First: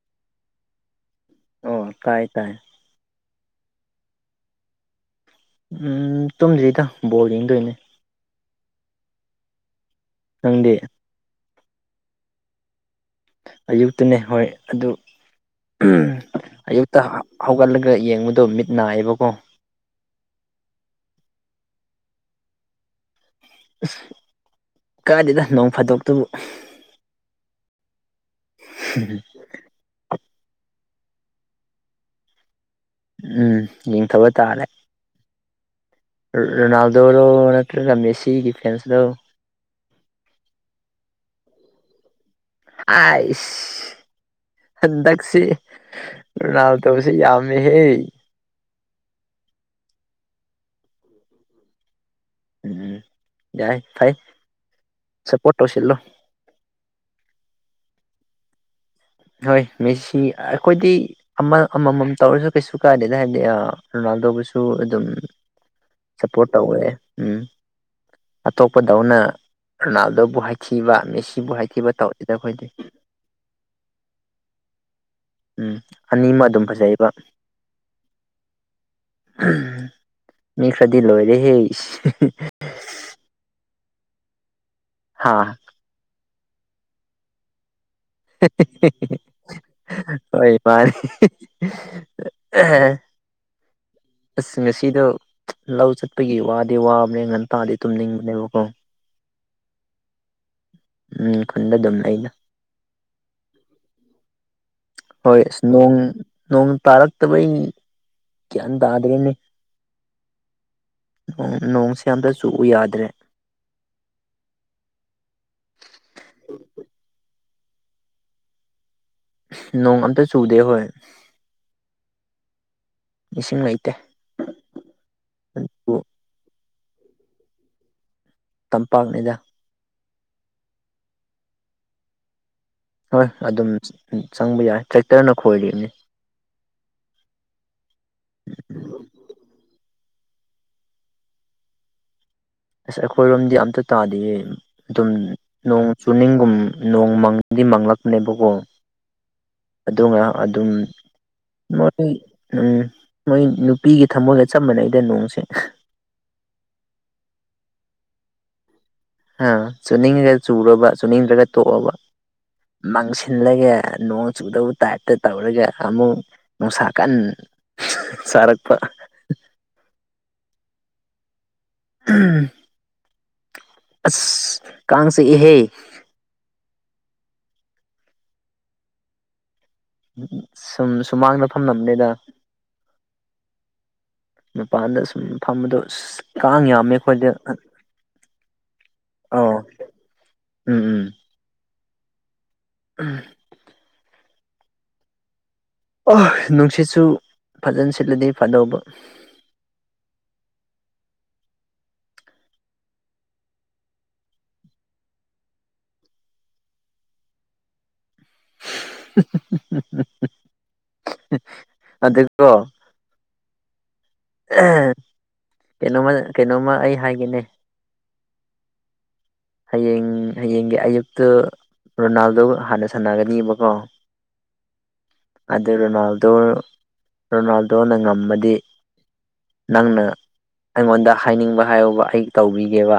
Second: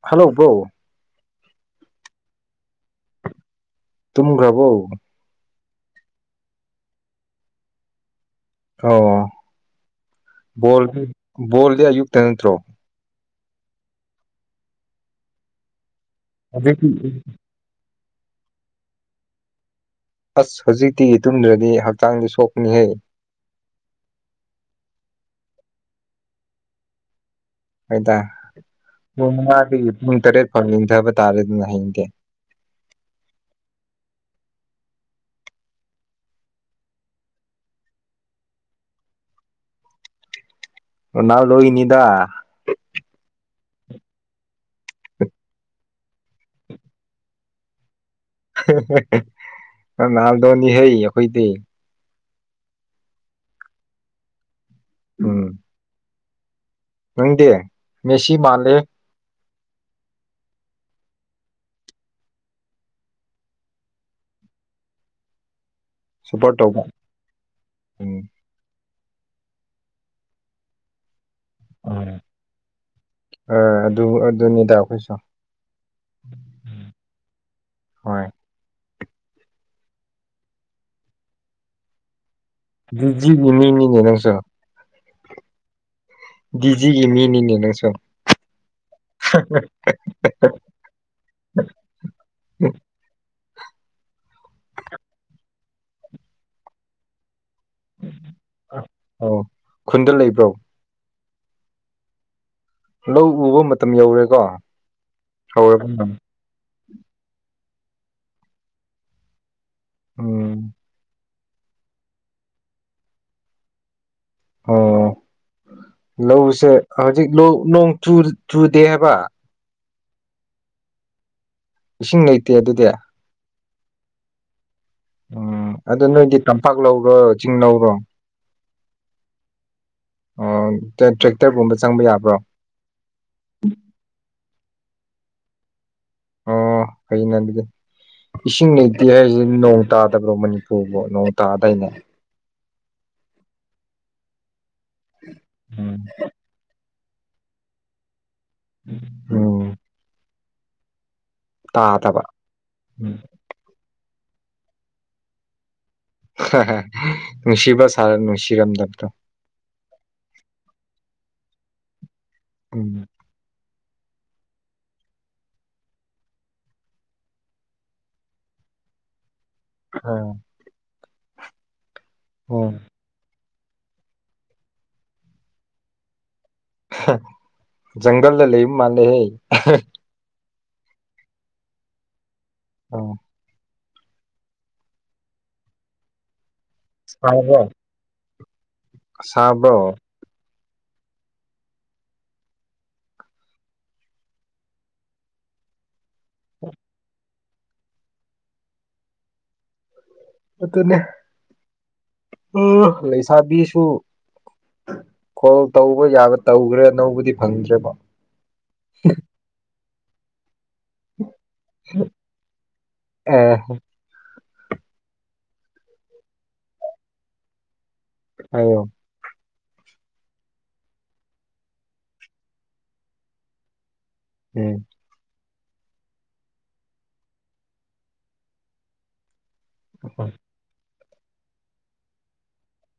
hello bro ꯑꯣ ꯇꯥꯏ ꯇꯥꯏ ꯇꯨꯡꯈ꯭ꯔꯕꯣ ꯎꯝ ꯇꯨꯝꯗ꯭ꯔꯤꯗ ꯕꯣꯜ ꯌꯦꯡꯗꯣꯏꯅꯦ ꯑꯣ ꯅꯪꯗꯤ ꯕꯣꯜꯗꯤ ꯕꯣꯜꯗꯤ ꯑꯌꯨꯛꯇ ꯅꯠꯇ꯭ꯔꯣ ꯑꯌꯨꯛꯇꯅꯦ ꯍꯣꯏ ꯑꯗꯨ ꯍꯧꯖꯤꯛꯇꯤ ꯑꯌꯨꯛꯇ ꯍꯧꯒꯠꯂꯒ ꯌꯦꯡꯕꯗꯣ ꯃꯤꯠ ꯅꯥꯏꯌꯦꯕꯀꯣ ꯑꯁ ꯍꯧꯖꯤꯛꯇꯤ ꯇꯨꯝꯗ꯭ꯔꯗꯤ ꯍꯛꯆꯥꯡꯗꯤ ꯁꯣꯛꯄꯅꯤꯍꯩ ꯑ ꯀꯥꯗꯗ ꯅꯣꯡ ꯐꯥꯗꯣꯛꯇꯨꯕꯨ ꯍꯣꯏꯗ [unintelligible] ꯄꯨꯡ ꯃꯉꯥꯒꯤ ꯄꯨꯡ ꯇꯔꯦꯠ ꯐꯥꯎ ꯅꯤꯡꯟꯊꯕ ꯇꯥꯔꯦꯗꯅ ꯍꯌꯦꯡꯗꯦ ꯎꯝ ꯌꯦꯡꯊꯕ ꯇꯥꯔꯦ ꯔꯣꯅꯥꯜꯗꯣꯗ ꯅ ꯀ ꯃꯦꯁꯤꯒꯤ ꯐꯦꯟꯁ ꯂꯣ ꯔꯣꯅꯥꯜꯗꯣꯒꯅꯤꯗ ꯑꯥꯏꯁ ꯍꯟꯗꯛꯁꯦ ꯔꯣꯅꯥꯜꯗꯣꯁꯤ ꯌꯥꯝꯃꯤ ꯍꯦ ꯔꯣꯅꯥꯜꯗꯣꯅꯤ ꯍꯩ ꯑꯩꯈꯣꯏꯗꯤ ꯎꯝ ꯌꯥꯏ ꯐꯩ ꯁꯞꯄꯣꯔꯠ ꯇꯧꯁꯤꯜꯂꯣ ꯅꯪ ꯗꯦ ꯃꯦꯁꯤ ꯃꯥꯂꯦ ꯍꯣꯏ ꯃꯦꯁꯤ ꯑꯩꯈꯣꯏꯗꯤ ꯑꯃ ꯑꯃꯃꯝ ꯇꯧꯔꯁꯨ ꯀꯩꯁꯨ ꯀꯥꯏꯗꯦꯗ ꯍꯥꯏꯕꯗꯤ ꯔꯣꯅꯥꯜꯗꯣꯕꯨꯁꯨ ꯑꯗꯨꯝ ꯁꯄꯣꯠ ꯁꯞꯄꯣꯔꯠ ꯇꯧꯋꯦ ꯇꯧꯕ ꯎꯝ ꯎꯝ ꯑꯇꯣꯞꯄꯗꯧꯅ ꯔꯣꯅꯥꯜꯗꯣꯕꯨ ꯍꯥꯏꯊꯤꯕ ꯃꯦꯁꯤꯕꯨ ꯍꯥꯏꯊꯤꯕ ꯇꯧꯗꯦꯗ ꯑꯩꯈꯣꯏꯗꯤ ꯑ ꯑꯗꯨ ꯑꯗꯨꯅꯤꯗ ꯑꯩꯈꯣꯏꯁꯨ ꯎꯝ ꯑꯅꯤꯃ ꯑꯗꯨꯝ ꯐꯖꯩꯕ ꯍꯣꯏ ꯃꯤ ꯈꯔꯗꯤ ꯂꯣꯏꯔꯦꯍꯦ ꯖꯤꯅꯤ ꯃꯤꯅꯤꯅꯦ ꯅꯪꯁꯨ ꯍꯥꯥ ꯗꯤꯖꯤꯒꯤ ꯃꯤꯅꯤꯅꯦꯅ ꯆꯣ ꯍꯣꯏ ꯃꯥꯅꯤ ꯑꯁ ꯉꯁꯤꯗ ꯂꯧ ꯆꯠꯄꯒꯤ ꯋꯥꯗꯤ ꯋꯥꯕꯅꯦ ꯉꯟ ꯇꯥꯗꯤ ꯇꯨꯝꯅꯤꯡꯕꯅꯦꯕꯀꯣ ꯑꯣ ꯈꯨꯟꯗ ꯂꯩꯕ꯭ꯔꯣ ꯎꯝ ꯈꯨꯟꯗ ꯑꯗꯨꯝ ꯂꯩꯗ ꯂꯧ ꯎꯕ ꯃꯇꯝ ꯌꯧꯔꯦꯀꯣ ꯍꯣꯏ ꯑꯁ ꯅꯣꯡ ꯍꯧꯔꯕꯅ ꯅꯣꯡ ꯇꯥꯔꯛꯇꯕꯩ ꯒ꯭ꯌꯥꯟ ꯇꯥꯗ꯭ꯔꯦꯅꯦ ꯑꯣꯝ ꯅꯣꯡꯁꯦ ꯑꯝꯇ ꯆꯨ ꯌꯥꯗ꯭ꯔꯦ ꯑꯣ ꯂꯧꯁꯦ ꯍꯧꯖꯤꯛ ꯅꯣꯡ ꯆꯨꯗꯦ ꯍꯥꯏꯕ ꯅꯣꯡ ꯑꯝꯇ ꯆꯨꯗꯦ ꯍꯣꯏ ꯏꯁꯤꯡ ꯂꯩꯇꯦ ꯑꯗꯨꯗꯤ ꯏꯁꯤꯡ ꯂꯩꯇꯦ ꯎꯝ ꯑꯗꯨ ꯅꯣꯏꯗꯤ ꯇꯝꯄꯥꯛ ꯂꯧꯔꯣ ꯆꯤꯡ ꯂꯧꯔꯣ ꯇꯝꯄꯥꯛꯅꯤꯗ ꯑꯣ ꯇ꯭ꯔꯦꯛꯇꯔꯒꯨꯝꯕ ꯆꯪꯕ ꯌꯥꯕ꯭ꯔꯣ ꯍꯣꯏ ꯑꯗꯨꯝ ꯆꯪꯕ ꯌꯥꯏ ꯇ꯭ꯔꯦꯛꯇꯔꯅ ꯈꯣꯏꯔꯤꯕꯅꯤ ꯑꯥ ꯍꯩꯅ ꯑꯗꯨꯗꯤ ꯏꯁꯤꯡ ꯂꯩꯇꯦ ꯍꯥꯏꯔꯤꯁꯤꯗꯤ ꯅꯣꯡ ꯇꯥꯗꯕ꯭ꯔꯣ ꯃꯅꯤꯄꯨꯔꯕꯨꯣ ꯅꯣꯡ ꯇꯥꯗꯥꯏꯅꯦ ꯑꯁ ꯑꯩꯈꯣꯏꯔꯣꯝꯗꯤ ꯑꯝꯇ ꯇꯥꯗꯦ ꯑꯗꯨꯝ ꯅꯣꯡ ꯎꯝ ꯆꯨꯅꯤꯡꯒꯨꯝ ꯅꯣꯡ ꯃꯪꯗꯤ ꯃꯪꯂꯪꯂꯛꯄꯅꯦꯕꯀꯣ ꯎꯝ ꯑꯗꯨꯒ ꯑꯗꯨꯝ ꯃꯣꯏ ꯇꯥꯗꯕ ꯎꯝ ꯃꯣꯏ ꯅꯨꯄꯤꯒꯤ ꯊꯃꯣꯏꯒ ꯆꯞ ꯃꯥꯅꯩꯗ ꯅꯣꯡꯁꯦ ꯅꯨꯡꯁꯤꯕ ꯁꯥꯔ ꯅꯨꯡꯁꯤꯔꯝꯗꯕꯗꯣ ꯑ ꯆꯨꯅꯤꯡꯉꯒ ꯆꯨꯔꯕ ꯆꯨꯅꯤꯡꯗ꯭ꯔꯒ ꯇꯣꯛꯑꯕ ꯎꯝ ꯃꯥꯡꯁꯤ ꯂꯩꯌꯦ ꯅꯣꯡ ꯆꯨꯗꯕ ꯇꯥꯏꯞꯇ ꯇꯧꯔꯒ ꯑꯃꯨꯛ ꯅꯨꯡꯁꯥ ꯀꯟ ꯆꯥꯔꯛꯄ [unintelligible] [unintelligible] [unintelligible] ꯑꯁ ꯀꯥꯡ ꯆꯤꯛꯏꯍꯦ ꯖꯪꯒꯜꯗ ꯂꯩꯕ ꯃꯥꯜꯂꯦꯍꯦ ꯁꯨꯝ ꯁꯨꯃꯥꯡꯗ ꯐꯝꯅꯝꯅꯦꯗ ꯑꯣ ꯃꯄꯥꯟꯗ ꯁꯨꯝ ꯐꯝꯗꯣ ꯑꯁ ꯀꯥꯡ ꯌꯥꯝꯃꯦ ꯑꯈꯣꯏꯗꯤ ꯑꯁꯥꯕ꯭ꯔꯣ ꯎꯝ ꯎꯝ [unintelligible] ꯅꯨꯡꯁꯤꯠꯁꯨ ꯐꯖꯅ ꯁꯤꯠꯂꯗꯤ ꯐꯗꯧꯕ ꯑꯗꯨꯅꯦ ꯂꯩꯁꯥꯕꯤꯁꯨ ꯀꯣꯜ ꯇꯧꯕ ꯌꯥꯕ ꯇꯧꯒ꯭ꯔꯦ ꯑꯅꯧꯕꯗꯤ ꯐꯪꯗ꯭ꯔꯦꯕ ꯑꯗꯨꯀꯣ ꯑꯦ ꯀꯩꯅꯣꯃ ꯀꯩꯅꯣꯝꯃ ꯑꯩ ꯍꯥꯏꯒꯦꯅꯦ ꯍꯥꯏꯌꯣ ꯍꯌꯦꯡ ꯍꯌꯦꯡꯒꯤ ꯑꯌꯨꯛꯇꯨ ꯔꯣꯅꯥꯜꯗꯣꯒ ꯍꯥꯟꯅ ꯁꯥꯟꯅꯒꯅꯦꯕꯀꯣ ꯎꯝ ꯑꯗꯨ ꯔꯣꯅꯥꯜꯗꯣ ꯔꯣꯅꯥꯜꯗꯣꯅ ꯉꯝꯃꯗꯤ ꯅꯪꯅ ꯑꯩꯉꯣꯟꯗ ꯍꯥꯏꯅꯤꯡꯕ ꯍꯥꯏꯌꯣꯕ ꯑꯩ ꯇꯧꯕꯤꯒꯦꯕ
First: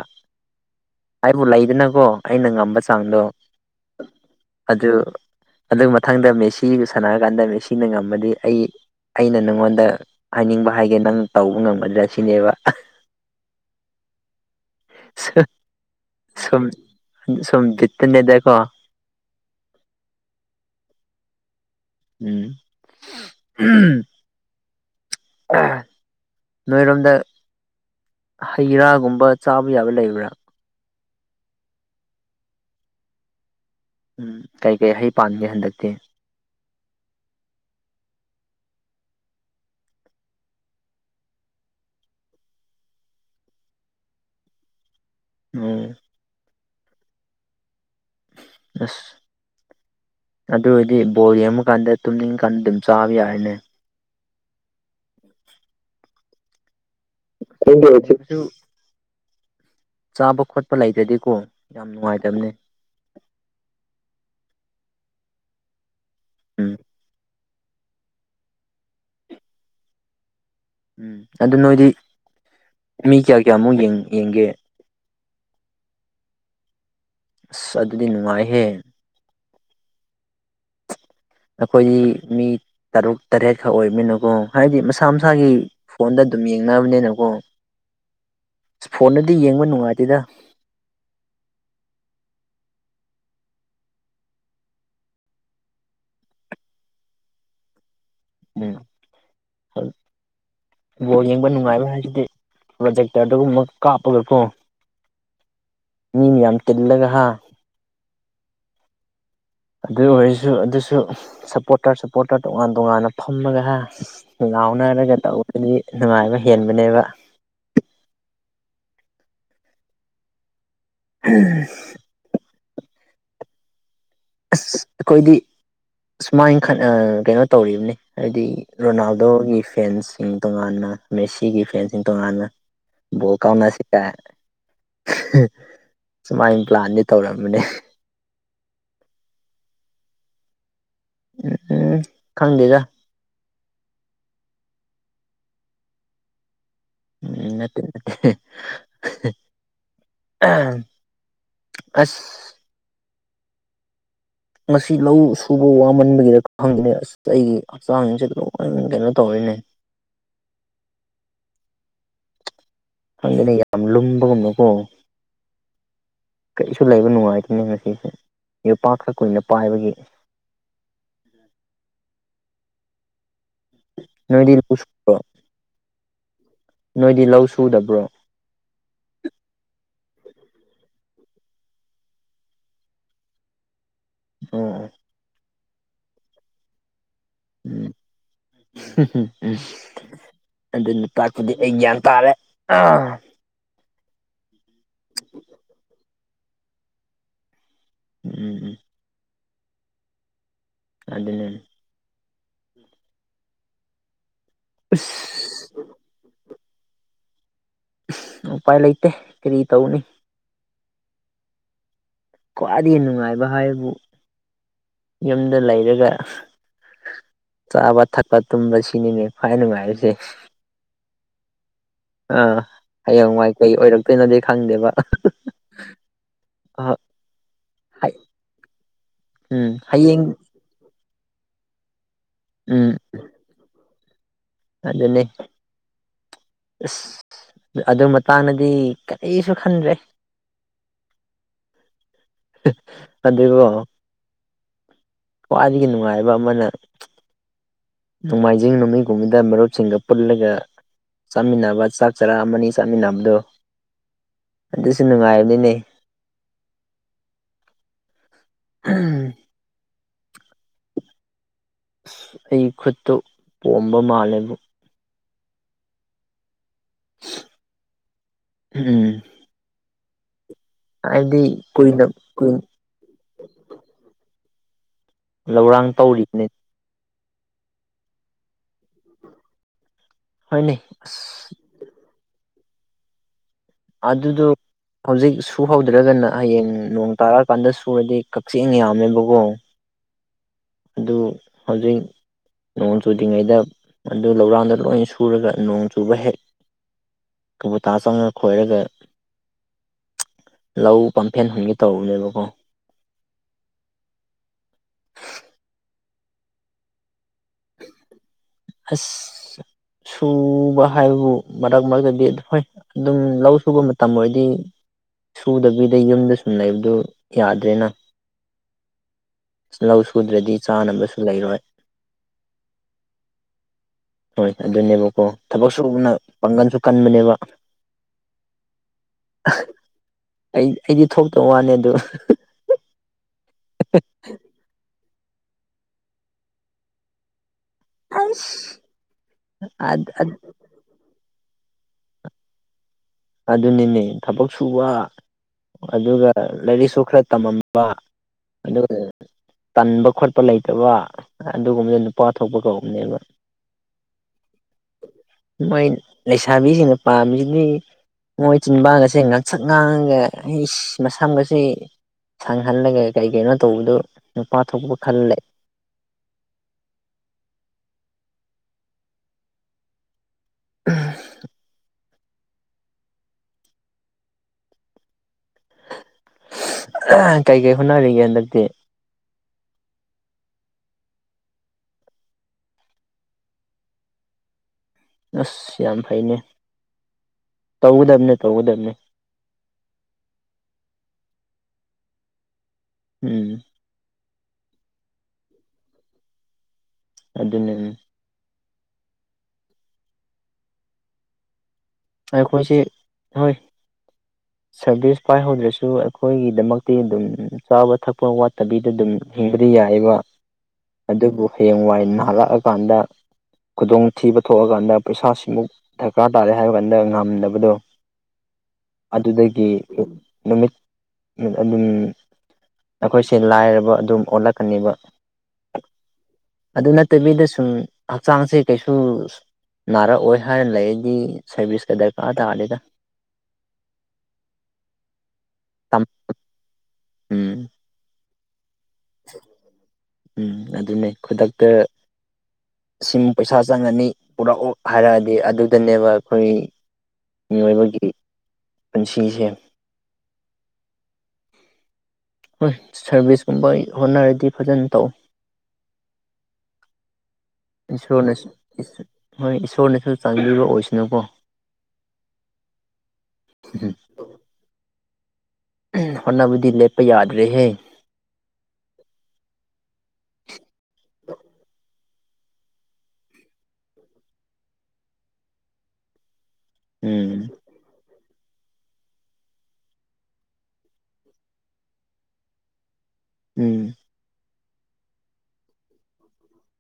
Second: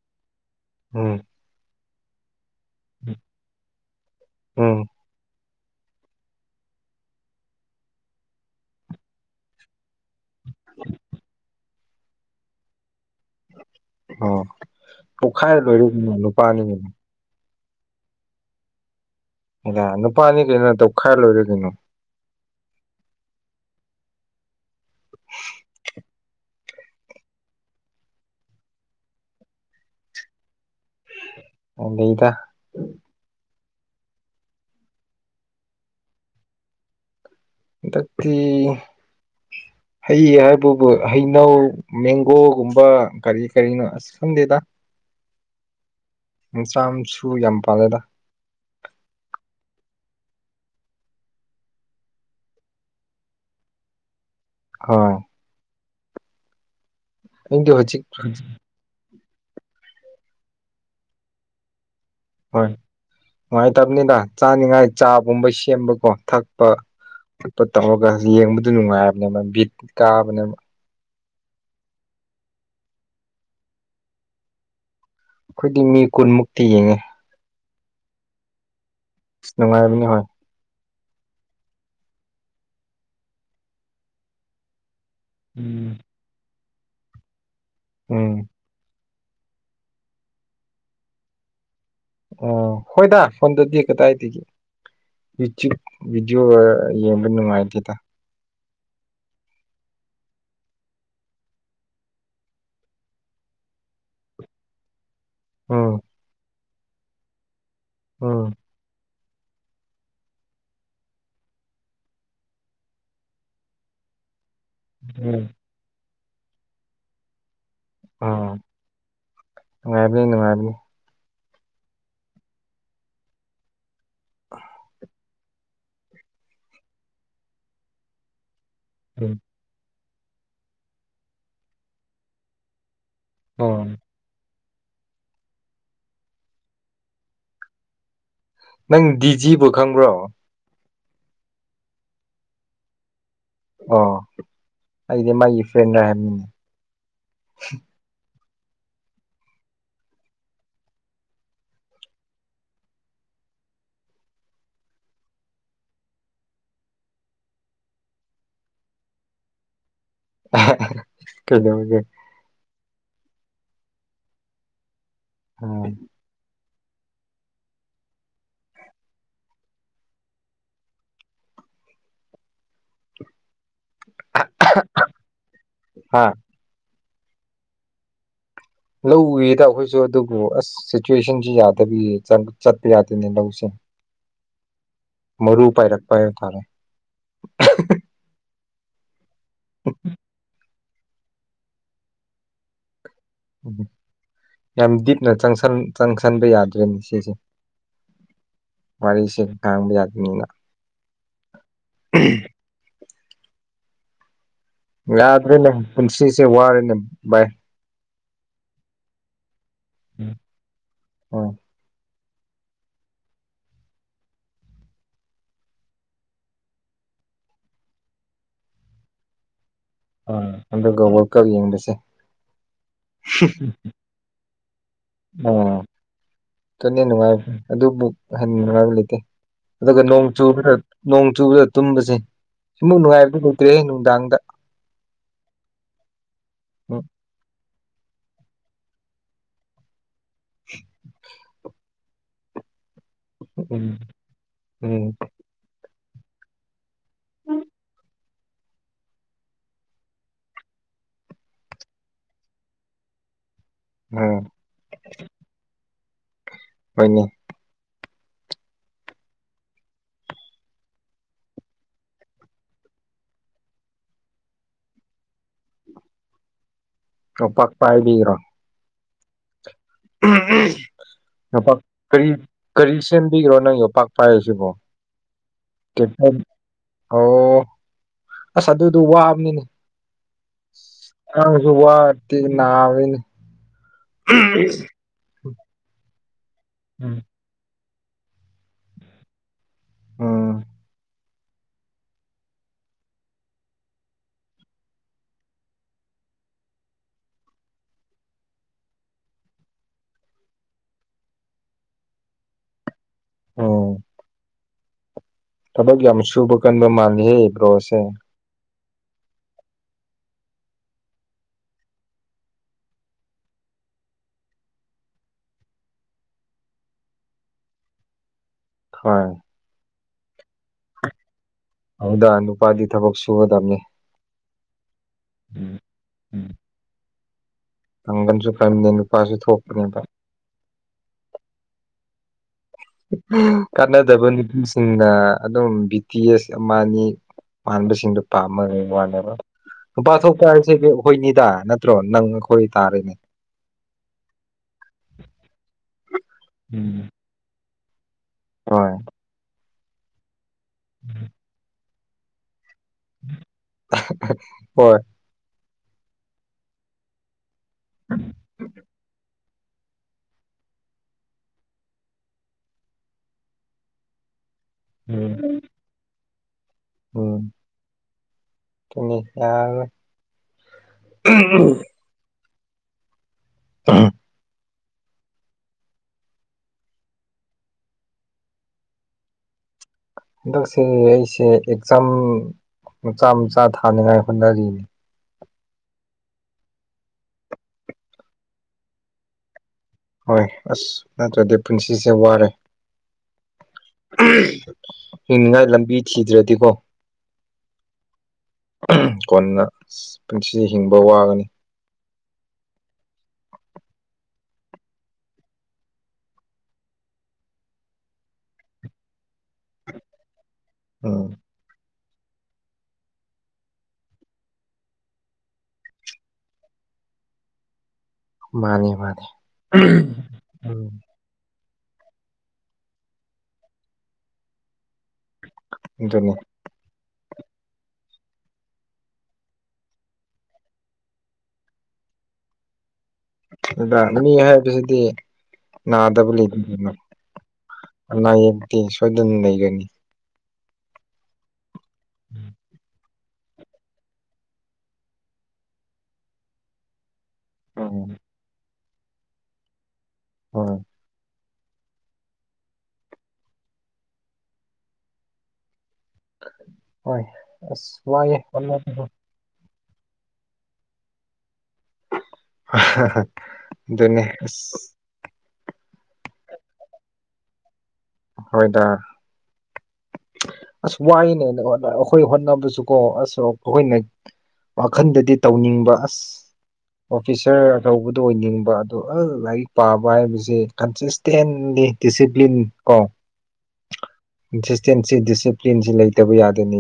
ꯎꯝ ꯑꯩꯕꯨ ꯂꯩꯗꯅꯀꯣ ꯑꯩꯅ ꯉꯝꯕ ꯆꯥꯡꯗꯣ ꯎꯝ ꯑꯗꯨ ꯑꯗꯨ ꯃꯊꯪꯗ ꯃꯦꯁꯤꯒ ꯁꯥꯟꯅꯔꯀꯥꯟꯗ ꯃꯦꯁꯤꯅ ꯉꯝꯃꯗꯤ ꯑꯩ ꯑꯩꯅ ꯅꯪꯉꯣꯟꯗ ꯍꯥꯏꯅꯤꯡꯕ ꯍꯥꯏꯒꯦ ꯅꯪ ꯇꯧꯕ ꯉꯝꯒꯗ꯭ꯔꯥ ꯁꯤꯅꯦꯕ ꯑꯣ ꯇꯧꯈꯥꯏ ꯂꯣꯏꯔꯤꯅꯦ ꯁꯨꯝ ꯅꯨꯄꯥꯅꯤꯅꯦ ꯁꯨꯝ ꯕꯤꯠꯇ ꯅꯦꯗꯀꯣ ꯑꯗ ꯅꯨꯄꯥꯅꯤ ꯀꯩꯅꯣ ꯇꯧꯈꯥꯏ ꯂꯣꯏꯔꯦ ꯀꯩꯅꯣ ꯎꯝ ꯅꯣꯏꯔꯣꯝꯗ ꯍꯩ ꯔꯥꯒꯨꯝꯕ ꯆꯥꯕ ꯌꯥꯕ ꯂꯩꯕ꯭ꯔꯥ ꯑꯣ ꯂꯩꯗ ꯎꯝ ꯀꯩꯀꯩ ꯍꯩ ꯄꯥꯟꯒꯦ ꯍꯟꯗꯛꯇꯤ ꯍꯟꯗꯛꯇꯤ ꯍꯩ ꯍꯥꯏꯕꯕꯨ ꯍꯩꯅꯧ ꯃꯦꯡꯒꯣꯒꯨꯝꯕ ꯀꯔꯤ ꯀꯔꯤꯅꯣ ꯈꯪꯗꯦꯗ [unintelligible] ꯃꯆꯥꯝ ꯃꯁꯨ ꯌꯥꯝ ꯄꯥꯜꯂꯦꯗ ꯑꯁ ꯑꯗꯨ ꯑꯣꯏꯗꯤ ꯕꯣꯜ ꯌꯦꯡꯕꯀꯥꯟꯗ ꯇꯨꯝꯅꯤꯡꯀꯥꯟꯗ ꯑꯗꯨꯝ ꯆꯥꯕ ꯌꯥꯔꯦꯅꯦ ꯍꯣꯏ ꯅꯪꯗꯤ ꯍꯧꯖꯤꯛ ꯁꯨ ꯆꯥꯕ ꯈꯣꯠꯄ ꯂꯩꯇ꯭ꯔꯗꯤꯀꯣ ꯌꯥꯝ ꯅꯨꯡꯉꯥꯏꯇꯕꯅꯤ ꯍ ꯅꯨꯡꯉꯥꯏꯇꯕꯅꯤꯗ ꯆꯥꯅꯤꯡꯉꯥꯏ ꯆꯥꯒꯨꯝꯕ ꯁꯦꯝꯕꯀꯣ ꯊꯛꯄ ꯎꯝ ꯈꯣꯠꯄ ꯇꯧꯔꯒ ꯌꯦꯡꯕꯗꯨ ꯅꯨꯡꯉꯥꯏꯕꯅꯦꯕ ꯕꯤꯠ ꯀꯥꯕꯅꯦꯕ ꯎꯝ ꯑꯗꯨ ꯅꯣꯏꯗꯤ ꯃꯤ ꯀꯌꯥ ꯀꯌꯥꯃꯨꯛ ꯌꯦꯡꯒꯦ ꯑꯩꯈꯣꯏꯒꯤ ꯃꯤ ꯀꯨꯟꯃꯨꯛꯇꯤ ꯌꯦꯡꯉꯦ ꯑꯁ ꯑꯗꯨꯗꯤ ꯅꯨꯡꯉꯥꯏꯍꯦ ꯑꯁ ꯅꯨꯡꯉꯥꯏꯕꯅꯦ ꯍꯣꯏ ꯑꯩꯈꯣꯏꯗꯤ ꯃꯤ ꯇꯔꯨꯛ ꯇꯔꯦꯠꯈꯛ ꯑꯣꯏꯕꯃꯤꯅꯀꯣ ꯍꯥꯏꯗꯤ ꯃꯁꯥ ꯃꯁꯥꯒꯤ ꯎꯝ ꯐꯣꯟꯗ ꯑꯗꯨꯝ ꯌꯦꯡꯅꯕꯅꯤꯅꯀꯣ ꯎꯝ ꯑꯁ ꯐꯣꯟꯗꯗꯤ ꯌꯦꯡꯕ ꯅꯨꯡꯉꯥꯏꯇꯦꯗ ꯑꯣ ꯍꯣꯏꯗ ꯐꯣꯟꯗꯗꯤ ꯀꯗꯥꯏꯗꯒꯤ ꯌꯨꯇ꯭ꯌꯨꯕ ꯚꯤꯗꯤꯑꯣ ꯌꯦꯡꯕ ꯅꯨꯡꯉꯥꯏꯇꯦꯗ ꯎꯝ ꯍ [unintelligible] ꯕꯣꯜ ꯌꯦꯡꯕ ꯅꯨꯡꯉꯥꯏꯕ ꯍꯥꯏꯁꯤꯗꯤ ꯄ꯭ꯔꯣꯖꯦꯛꯇꯔꯗ ꯒꯨꯝꯕ ꯀꯥꯞꯄꯒꯀꯣ ꯎꯝ ꯃꯤ ꯃꯌꯥꯝ ꯇꯤꯜꯂꯒ ꯍꯥ ꯎꯝ ꯑꯗꯨ ꯑꯣꯏꯔꯁꯨ ꯑꯗꯨꯁꯨ ꯁꯞꯄꯣꯔꯇꯔ ꯁꯞꯄꯣꯔꯇꯔ ꯇꯣꯉꯥꯟ ꯇꯣꯉꯥꯟꯅ ꯐꯝꯃꯒ ꯍꯥ ꯂꯥꯎꯅꯔꯒ ꯎꯝ ꯇꯧꯕꯗꯤ ꯅꯨꯡꯉꯥꯏꯕ ꯍꯦꯟꯕꯅꯦꯕ ꯎꯝ ꯅꯨꯡꯉꯥꯏꯕꯅꯤ ꯅꯨꯡꯉꯥꯏꯕꯅꯤ [unintelligible] ꯑꯁ ꯑꯩꯈꯣꯏꯗꯤ ꯁꯨꯃꯥꯏꯅ ꯈꯠꯅ ꯀꯩꯅꯣ ꯇꯧꯔꯤꯕꯅꯤ ꯍꯥꯏꯗꯤ ꯎꯝ ꯔꯣꯅꯥꯜꯗꯣꯒꯤ ꯐꯦꯟꯁꯤꯡ ꯇꯣꯉꯥꯟꯅ ꯃꯦꯁꯤꯒꯤ ꯐꯦꯟꯁꯤꯡ ꯇꯣꯉꯥꯟꯅ ꯕꯣꯜ ꯀꯥꯎꯅꯁꯤ ꯑꯣ ꯀꯥꯏ ꯁꯨꯃꯥꯏꯅ ꯄ꯭ꯂꯥꯟꯗꯤ ꯇꯧꯔꯝꯕꯅꯦ ꯅꯪ ꯗꯤꯖꯤꯕꯨ ꯈꯪꯕ꯭ꯔꯣ ꯎꯝ ꯈꯪꯗꯦꯗ ꯑꯣ ꯑꯩꯗꯤ ꯃꯥꯒꯤ ꯐ꯭ꯔꯦꯟꯔ ꯍꯥꯏꯕꯅꯤꯅꯦ ꯎꯝ ꯅꯠꯇꯦ ꯅꯠꯇꯦ ꯑꯍꯝ ꯑꯁ ꯉꯁꯤ ꯂꯧ ꯁꯨꯕ ꯋꯥꯃꯟꯕꯒꯤꯔ ꯈꯪꯗꯦꯅꯦ ꯑꯁ ꯑꯩꯒꯤ ꯍꯛꯆꯥꯡꯁꯤꯡꯁꯦ ꯂꯣꯏꯅ ꯀꯩꯅꯣ ꯇꯧꯔꯦꯅꯦ ꯀꯩꯗꯧꯔꯒꯦ ꯈꯣꯗꯦ ꯌꯥꯝ ꯂꯨꯝꯕꯒꯨꯝꯅꯀꯣ ꯑꯣ ꯀꯔꯤꯁꯨ ꯂꯩꯕ ꯅꯨꯡꯉꯥꯏꯇꯦꯅꯦ ꯉꯁꯤꯁꯦ ꯌꯣꯄꯥꯛ ꯈꯔ ꯀꯨꯏꯅ ꯄꯥꯏꯕꯒꯤ ꯅꯣꯏꯗꯤ ꯂꯧ ꯁꯨꯕ꯭ꯔꯣ ꯍꯥ ꯅꯣꯏꯗꯤ ꯂꯧ ꯁꯨꯗꯕ꯭ꯔꯣ ꯂꯧ ꯎꯏꯗ ꯑꯩꯈꯣꯏꯁꯨ ꯑꯗꯨꯕꯨ ꯑꯁ ꯁꯤꯆꯨꯁꯦꯁꯟꯁꯤ ꯌꯥꯗꯕꯒꯤ ꯆꯠ ꯆꯠꯄ ꯌꯥꯗꯦ ꯅꯦ ꯂꯧꯁꯦ ꯎꯝ ꯃꯔꯨ ꯄꯥꯏꯔꯛꯄ ꯍꯥꯏꯇꯥꯔꯦ ꯎꯝ ꯑꯗꯨꯅ ꯇꯥꯛꯄꯗꯤ ꯑꯩ ꯒ꯭ꯌꯥꯟ ꯇꯥꯔꯦ ꯑ ꯌꯥꯝ ꯗꯤꯞꯅ ꯆꯪꯁꯤꯟ ꯆꯪꯁꯟꯕ ꯌꯥꯗ꯭ꯔꯦꯅꯦ ꯁꯤꯁꯦ ꯎꯝ ꯎꯝ ꯋꯥꯔꯤꯁꯦ ꯀꯝꯕꯤ ꯌꯥꯗꯅꯤꯅ ꯑꯗꯨꯅꯦ ꯑꯁ ꯌꯥꯗ꯭ꯔꯦꯅꯦ ꯄꯨꯟꯁꯤꯁꯦ ꯋꯥꯔꯦꯅꯦ ꯚꯥꯏ ꯎꯄꯥꯏ ꯂꯩꯇꯦ ꯀꯔꯤ ꯇꯧꯅꯤ ꯍꯣꯏ ꯈ꯭ꯋꯥꯏꯗꯒꯤ ꯅꯨꯡꯉꯥꯏꯕ ꯍꯥꯏꯕꯨ ꯌꯨꯝꯗ ꯂꯩꯔꯒ ꯆꯥꯕ ꯊꯛꯄ ꯇꯨꯝꯕ ꯁꯤꯅꯤꯅꯦ ꯈ꯭ꯋꯥꯏ ꯅꯨꯡꯉꯥꯏꯔꯤꯁꯦ ꯑ ꯑꯗꯨꯒ ꯋꯥꯜ ꯀꯞ ꯌꯦꯡꯕꯥꯁꯦ ꯑꯥ ꯍꯌꯦꯡꯋꯥꯏ ꯀꯩ ꯑꯣꯏꯔꯛꯇꯣꯏꯅꯗꯤ ꯈꯪꯗꯦꯕ ꯑꯍ ꯑꯗꯨꯅ ꯅꯨꯡꯉꯥꯏꯕ ꯑꯗꯨꯕꯨ ꯍꯥꯏ ꯍꯦꯟꯅ ꯅꯨꯡꯉꯥꯏꯕ ꯂꯩꯇꯦ ꯎꯝ ꯑꯗꯨꯒ ꯍꯌꯦꯡ ꯅꯣꯡ ꯆꯨꯕꯗ ꯅꯣꯡ ꯆꯨꯕꯗ ꯇꯨꯝꯕꯁꯦ ꯎꯝ ꯁꯤꯃꯨꯛ ꯅꯨꯡꯉꯥꯏꯕꯗꯤ ꯂꯩꯇ꯭ꯔꯦꯍꯦ ꯅꯨꯡꯗꯥꯡꯗ ꯑꯗꯨꯅꯦ ꯎꯝ ꯑꯁ ꯑꯗꯨ ꯃꯇꯥꯡꯗꯗꯤ ꯀꯔꯤꯁꯨ ꯈꯟꯗ꯭ꯔꯦ [inaudible] ꯑ [unintelligible] ꯎꯝ ꯎꯝ ꯈ꯭ꯋꯥꯏꯗꯒꯤ ꯅꯨꯡꯉꯥꯏꯕ ꯑꯃꯥꯅ ꯅꯣꯡꯃꯥꯏꯖꯤꯡ ꯅꯨꯃꯤꯠꯒꯨꯝꯕꯗ ꯃꯔꯨꯞꯁꯤꯡꯒ ꯄꯨꯜꯂꯒ ꯆꯥꯃꯤꯟꯅꯕ ꯆꯥꯛ ꯆꯔꯥ ꯑꯃꯅꯤ ꯆꯥꯃꯤꯟꯅꯕꯗꯣ ꯑꯣ ꯑꯗꯨꯁꯨ ꯅꯨꯡꯉꯥꯏꯕꯅꯤꯅꯦ ꯍꯣꯏꯅꯦ ꯍꯝ [unintelligible] ꯑꯩ ꯈꯨꯠꯇꯨ ꯄꯣꯝꯕ ꯃꯥꯜꯂꯦꯕꯨ ꯌꯣꯄꯥꯛ ꯄꯥꯏꯕꯒꯤꯔꯣ ꯎꯝ ꯍꯥꯏꯕꯗꯤ ꯌꯣꯄꯥꯛ ꯀꯨꯏꯅ ꯀꯔꯤ ꯀꯨꯏ ꯀꯔꯤ ꯁꯦꯝꯕꯒꯤꯔꯣ ꯅꯪꯅ ꯌꯣꯄꯥꯛ ꯄꯥꯏꯔꯤꯁꯤꯕꯣ ꯂꯧꯔꯥꯡ ꯇꯧꯔꯤꯕꯅꯦ [unintelligible] ꯑꯣ ꯑꯁ ꯑꯗꯨꯗꯨ ꯋꯥꯕꯅꯤꯅꯦ ꯍꯣꯏꯅꯦ ꯑꯁ ꯍꯛꯆꯥꯡꯁꯨ ꯋꯥꯇꯦ ꯅꯥꯕꯅꯤꯅꯦ ꯑꯗꯨꯗꯣ ꯍꯧꯖꯤꯛ ꯁꯨꯍꯧꯗ꯭ꯔꯒꯅ ꯍꯌꯦꯡ ꯅꯣꯡ ꯎꯝ ꯇꯥꯔꯛ ꯄꯥꯟꯗ ꯁꯨꯔꯗꯤ ꯀꯛꯆꯦꯡ ꯌꯥꯝꯃꯦꯕꯀꯣ ꯑ ꯑꯗꯨ ꯍꯧꯖꯤꯛ ꯅꯣꯡ ꯆꯨꯗ꯭ꯔꯤꯉꯩꯗ ꯑꯗꯨ ꯂꯧꯔꯥꯟꯗ ꯂꯣꯏ ꯁꯨꯔꯒ ꯅꯣꯡ ꯆꯨꯕ ꯍꯦꯛ ꯀꯕꯨꯇꯥ ꯆꯪꯉ ꯈꯣꯏꯔꯒ ꯂꯧ ꯄꯥꯝꯐꯦꯟ ꯍꯨꯟꯒꯦ ꯇꯧꯕꯅꯦꯕꯀꯣ ꯑꯣ ꯊꯕꯛ ꯌꯥꯝ ꯁꯨꯕ ꯀꯟꯕ ꯃꯥꯜꯂꯤꯍꯦ ꯕ꯭ꯔꯣꯁꯦ ꯑꯁ ꯁꯨꯕ ꯍꯥꯏꯕꯕꯨ ꯃꯔꯛ ꯃꯔꯛꯇꯗꯤ ꯍꯣꯏ ꯑꯗꯨꯝ ꯂꯧ ꯁꯨꯕ ꯃꯇꯝ ꯑꯣꯏꯔꯗꯤ ꯁꯨꯗꯕꯤꯗ ꯌꯨꯝꯗ ꯁꯨꯝ ꯂꯩꯩꯕꯗꯨ ꯌꯥꯗ꯭ꯔꯦꯅ ꯍꯣꯏ ꯂꯧ ꯁꯨꯗ꯭ꯔꯗꯤ ꯆꯥꯅꯕꯁꯨ ꯂꯩꯔꯣꯏ ꯑꯧꯗ ꯅꯨꯄꯥꯗꯤ ꯊꯕꯛ ꯁꯨꯒꯗꯕꯅꯤ ꯍꯣꯏ ꯑꯗꯨꯅꯦꯕꯀꯣ ꯊꯕꯛ ꯎꯝ ꯁꯨꯕꯅ ꯎꯝ ꯄꯥꯡꯒꯜꯁꯨ ꯀꯟꯕꯅꯦꯕ ꯄꯥꯡꯒꯟꯁꯨ ꯀꯟꯕꯅꯦ ꯅꯨꯄꯥꯁꯨ ꯊꯣꯛꯄꯅꯦꯗꯥ ꯑꯩ ꯑꯩꯗꯤ ꯊꯣꯛꯇ ꯋꯥꯅꯦ ꯑꯗꯨ ꯀꯥꯟꯅꯗꯕ ꯅꯨꯄꯤꯁꯤꯡꯅ ꯑꯗꯨꯝ ꯕꯤ ꯇꯤ ꯑꯦꯁ ꯑꯃ ꯑꯅꯤ ꯃꯥꯟꯕꯁꯤꯡꯗꯣ ꯄꯥꯝꯃꯒ ꯑꯁ ꯂꯩꯕ ꯋꯥꯅꯦꯕ ꯅꯨꯄꯥ ꯊꯣꯛꯄ ꯍꯥꯏꯁꯤ ꯑꯩꯈꯣꯏꯅꯤꯗ ꯅꯠꯇ꯭ꯔꯣ ꯅꯪ ꯑꯩꯈꯣꯏ ꯇꯥꯔꯦꯅꯦ ꯑꯗꯨꯅꯤꯅꯦ ꯊꯕꯛ ꯁꯨꯕ ꯑꯗꯨꯒ ꯂꯥꯏꯔꯤꯛꯁꯨ ꯎꯝ ꯈꯔ ꯇꯝꯃꯝꯕ ꯑꯗꯨꯒ ꯍꯣꯏ ꯇꯟꯕ ꯈꯣꯠꯄ ꯂꯩꯇꯕ ꯑꯗꯨꯒꯨꯝꯕꯗ ꯅꯨꯄꯥ ꯊꯣꯛꯄ ꯀꯧꯕꯅꯦꯕ ꯍꯣꯏ ꯃꯣꯏ ꯂꯩꯁꯥꯕꯤꯁꯤꯡꯅ ꯄꯥꯝꯃꯤꯁꯤꯗꯤ ꯃꯣꯏ ꯆꯤꯟꯕꯥꯟꯒꯁꯦ ꯉꯥꯡꯁꯛ ꯉꯥꯡꯉꯒ ꯑꯩꯏꯁ ꯃꯁꯝꯒꯁꯦ ꯁꯥꯡꯍꯜꯂꯒ ꯀꯩ ꯀꯩꯅꯣ ꯇꯧꯕꯗꯨ ꯅꯨꯄꯥ ꯊꯣꯛꯄ ꯈꯜꯂꯦ ꯎꯝ ꯎꯝ ꯑꯗꯨꯅꯦ ꯌꯥꯔꯔꯣꯏ ꯑꯨꯍ ꯑꯨ ꯎꯨꯍ ꯀꯩ ꯀꯩ ꯍꯣꯠꯅꯔꯤꯒꯦ ꯍꯟꯗꯛꯇꯤ ꯍꯟꯗꯛꯁꯦ ꯑꯩꯁꯦ ꯑꯦꯛꯆꯥꯝ ꯃꯆꯥ ꯃꯆꯥ ꯊꯥꯅꯤꯉꯥꯏ ꯍꯣꯠꯅꯔꯤ ꯑꯁ ꯌꯥꯝ ꯐꯩꯅꯦ ꯇꯧꯒꯗꯝꯅꯦ ꯇꯧꯒꯗꯝꯅꯦ ꯍꯣꯏ ꯑꯁ ꯅꯠꯇ꯭ꯔꯗꯤ ꯄꯨꯟꯁꯤꯁꯦ ꯋꯥꯔꯦ ꯎꯨꯝ ꯎꯨꯍ ꯍꯤꯡꯅꯤꯡꯉꯥꯏ ꯂꯝꯕꯤ ꯊꯤꯗ꯭ꯔꯗꯤꯀꯣ ꯑꯗꯨꯅꯦ ꯎꯝ ꯎꯨꯍ ꯀꯣꯟꯅ ꯄꯨꯟꯁꯤ ꯍꯤꯡꯕ ꯋꯥꯒꯅꯤ ꯑꯩꯈꯣꯏꯁꯦ ꯍꯣꯏ [inaudible] ꯁꯔꯚꯤꯁ ꯄꯥꯏꯍꯧꯗ꯭ꯔꯁꯨ ꯑꯩꯈꯣꯏꯒꯤꯗꯃꯛꯇꯤ ꯑꯗꯨꯝ ꯆꯥꯕ ꯊꯛꯄ ꯋꯥꯠꯇꯕꯤꯗ ꯑꯗꯨꯝ ꯍꯤꯡꯕꯗꯤ ꯌꯥꯏꯑꯦꯕ [inaudible] ꯑꯗꯨꯕꯨ ꯍꯌꯦꯡꯋꯥꯏ ꯅꯥꯂꯛꯑꯀꯥꯟꯗ ꯈꯨꯗꯣꯡꯊꯤꯕ ꯊꯣꯛꯑꯀꯥꯟꯗ ꯄꯩꯁꯥꯁꯤꯃꯨꯛ ꯗꯔꯀꯥꯔ ꯇꯥꯔꯦ ꯍꯥꯏꯔ ꯀꯥꯟꯗ ꯉꯝꯗꯕꯗꯣ ꯃꯥꯅꯤ ꯃꯥꯅꯤ ꯑꯗꯨꯗꯒꯤ ꯅꯨꯃꯤꯠ ꯎꯝ ꯑꯗꯨꯝ ꯑꯩꯈꯣꯏꯁꯦ ꯂꯥꯏꯔꯕ ꯑꯗꯨꯝ ꯑꯣꯜꯂꯛꯀꯅꯦꯕ ꯑꯗꯨꯅꯤ ꯑꯗꯨ ꯅꯠꯇꯕꯤꯗ ꯁꯨꯝ ꯍꯛꯆꯥꯡꯁꯦ ꯀꯩꯁꯨ ꯅꯥꯔꯛꯑꯣꯏ ꯍꯥꯏꯅ ꯂꯩꯔꯗꯤ ꯁꯔꯕꯤꯁ ꯀ ꯗꯔꯀꯥꯥ ꯇꯥꯗꯦꯗ [unintelligible] ꯃꯤ ꯍꯥꯏꯕꯁꯤꯗꯤ ꯅꯥꯗꯕ [unintelligible] ꯎꯝ ꯑꯅꯥꯌꯦꯛꯇꯤ ꯁꯣꯏꯗꯅ ꯂꯩꯒꯅꯤ ꯎꯝ ꯑꯗꯨꯅꯤ ꯈꯨꯗꯛꯇ [inaudible] ꯁꯤꯃ ꯄꯩꯁꯥ ꯆꯪꯉꯅꯤ ꯄꯨꯔꯛꯎ ꯍꯥꯏꯔꯛꯑꯗꯤ ꯑꯗꯨꯗꯅꯦꯕ ꯑꯩꯈꯣꯏ ꯃꯤꯑꯣꯏꯕꯒꯤ ꯎꯝ ꯄꯨꯟꯁꯤꯁꯦ ꯍꯣꯏ ꯍꯣꯏ ꯁꯔꯚꯤꯁꯀꯨꯝꯕ ꯍꯣꯠꯅꯔꯗꯤ ꯐꯖꯅ ꯇꯧ ꯍꯣꯢ ꯑꯁ ꯋꯥꯏꯌꯦ ꯏꯁꯣꯔꯅꯁꯨ ꯍꯣꯏ ꯏꯁꯣꯔꯅꯁꯨ ꯆꯥꯟꯕꯤꯕ ꯑꯣꯏꯁꯅꯨꯀꯣ ꯑꯗꯨꯅꯦ ꯑꯁ ꯍꯣꯠꯅꯕꯗꯤ ꯂꯦꯞꯄ ꯌꯥꯗ꯭ꯔꯦꯍꯦ ꯍꯣꯏꯗ ꯑꯁ ꯋꯥꯏꯅꯦ ꯑꯩꯈꯣꯏ ꯍꯣꯠꯅꯕꯁꯨꯀꯣ ꯑꯁ ꯑꯩꯈꯣꯏꯅ ꯋꯥꯈꯟꯗꯗꯤ ꯇꯧꯅꯤꯡꯕ ꯑꯁ ꯎꯝ ꯑꯣꯐꯤꯁꯥꯔ ꯇꯧꯕꯗꯣ ꯌꯦꯡꯕ ꯑꯗꯣ ꯑꯁ ꯂꯥꯏꯔꯤꯛ ꯄꯥꯕ ꯍꯥꯏꯕꯁꯦ ꯀꯟꯁꯤꯁꯇꯦꯟꯅꯤ ꯗꯤꯁꯤꯄ꯭ꯂꯤꯟ ꯀꯣ ꯎꯝ ꯀꯟꯁꯤꯁꯇꯦꯟꯁꯤ ꯗꯤꯁꯤꯄ꯭ꯂꯤꯟꯁꯤ ꯂꯩꯇꯕ ꯌꯥꯗꯦꯅꯦ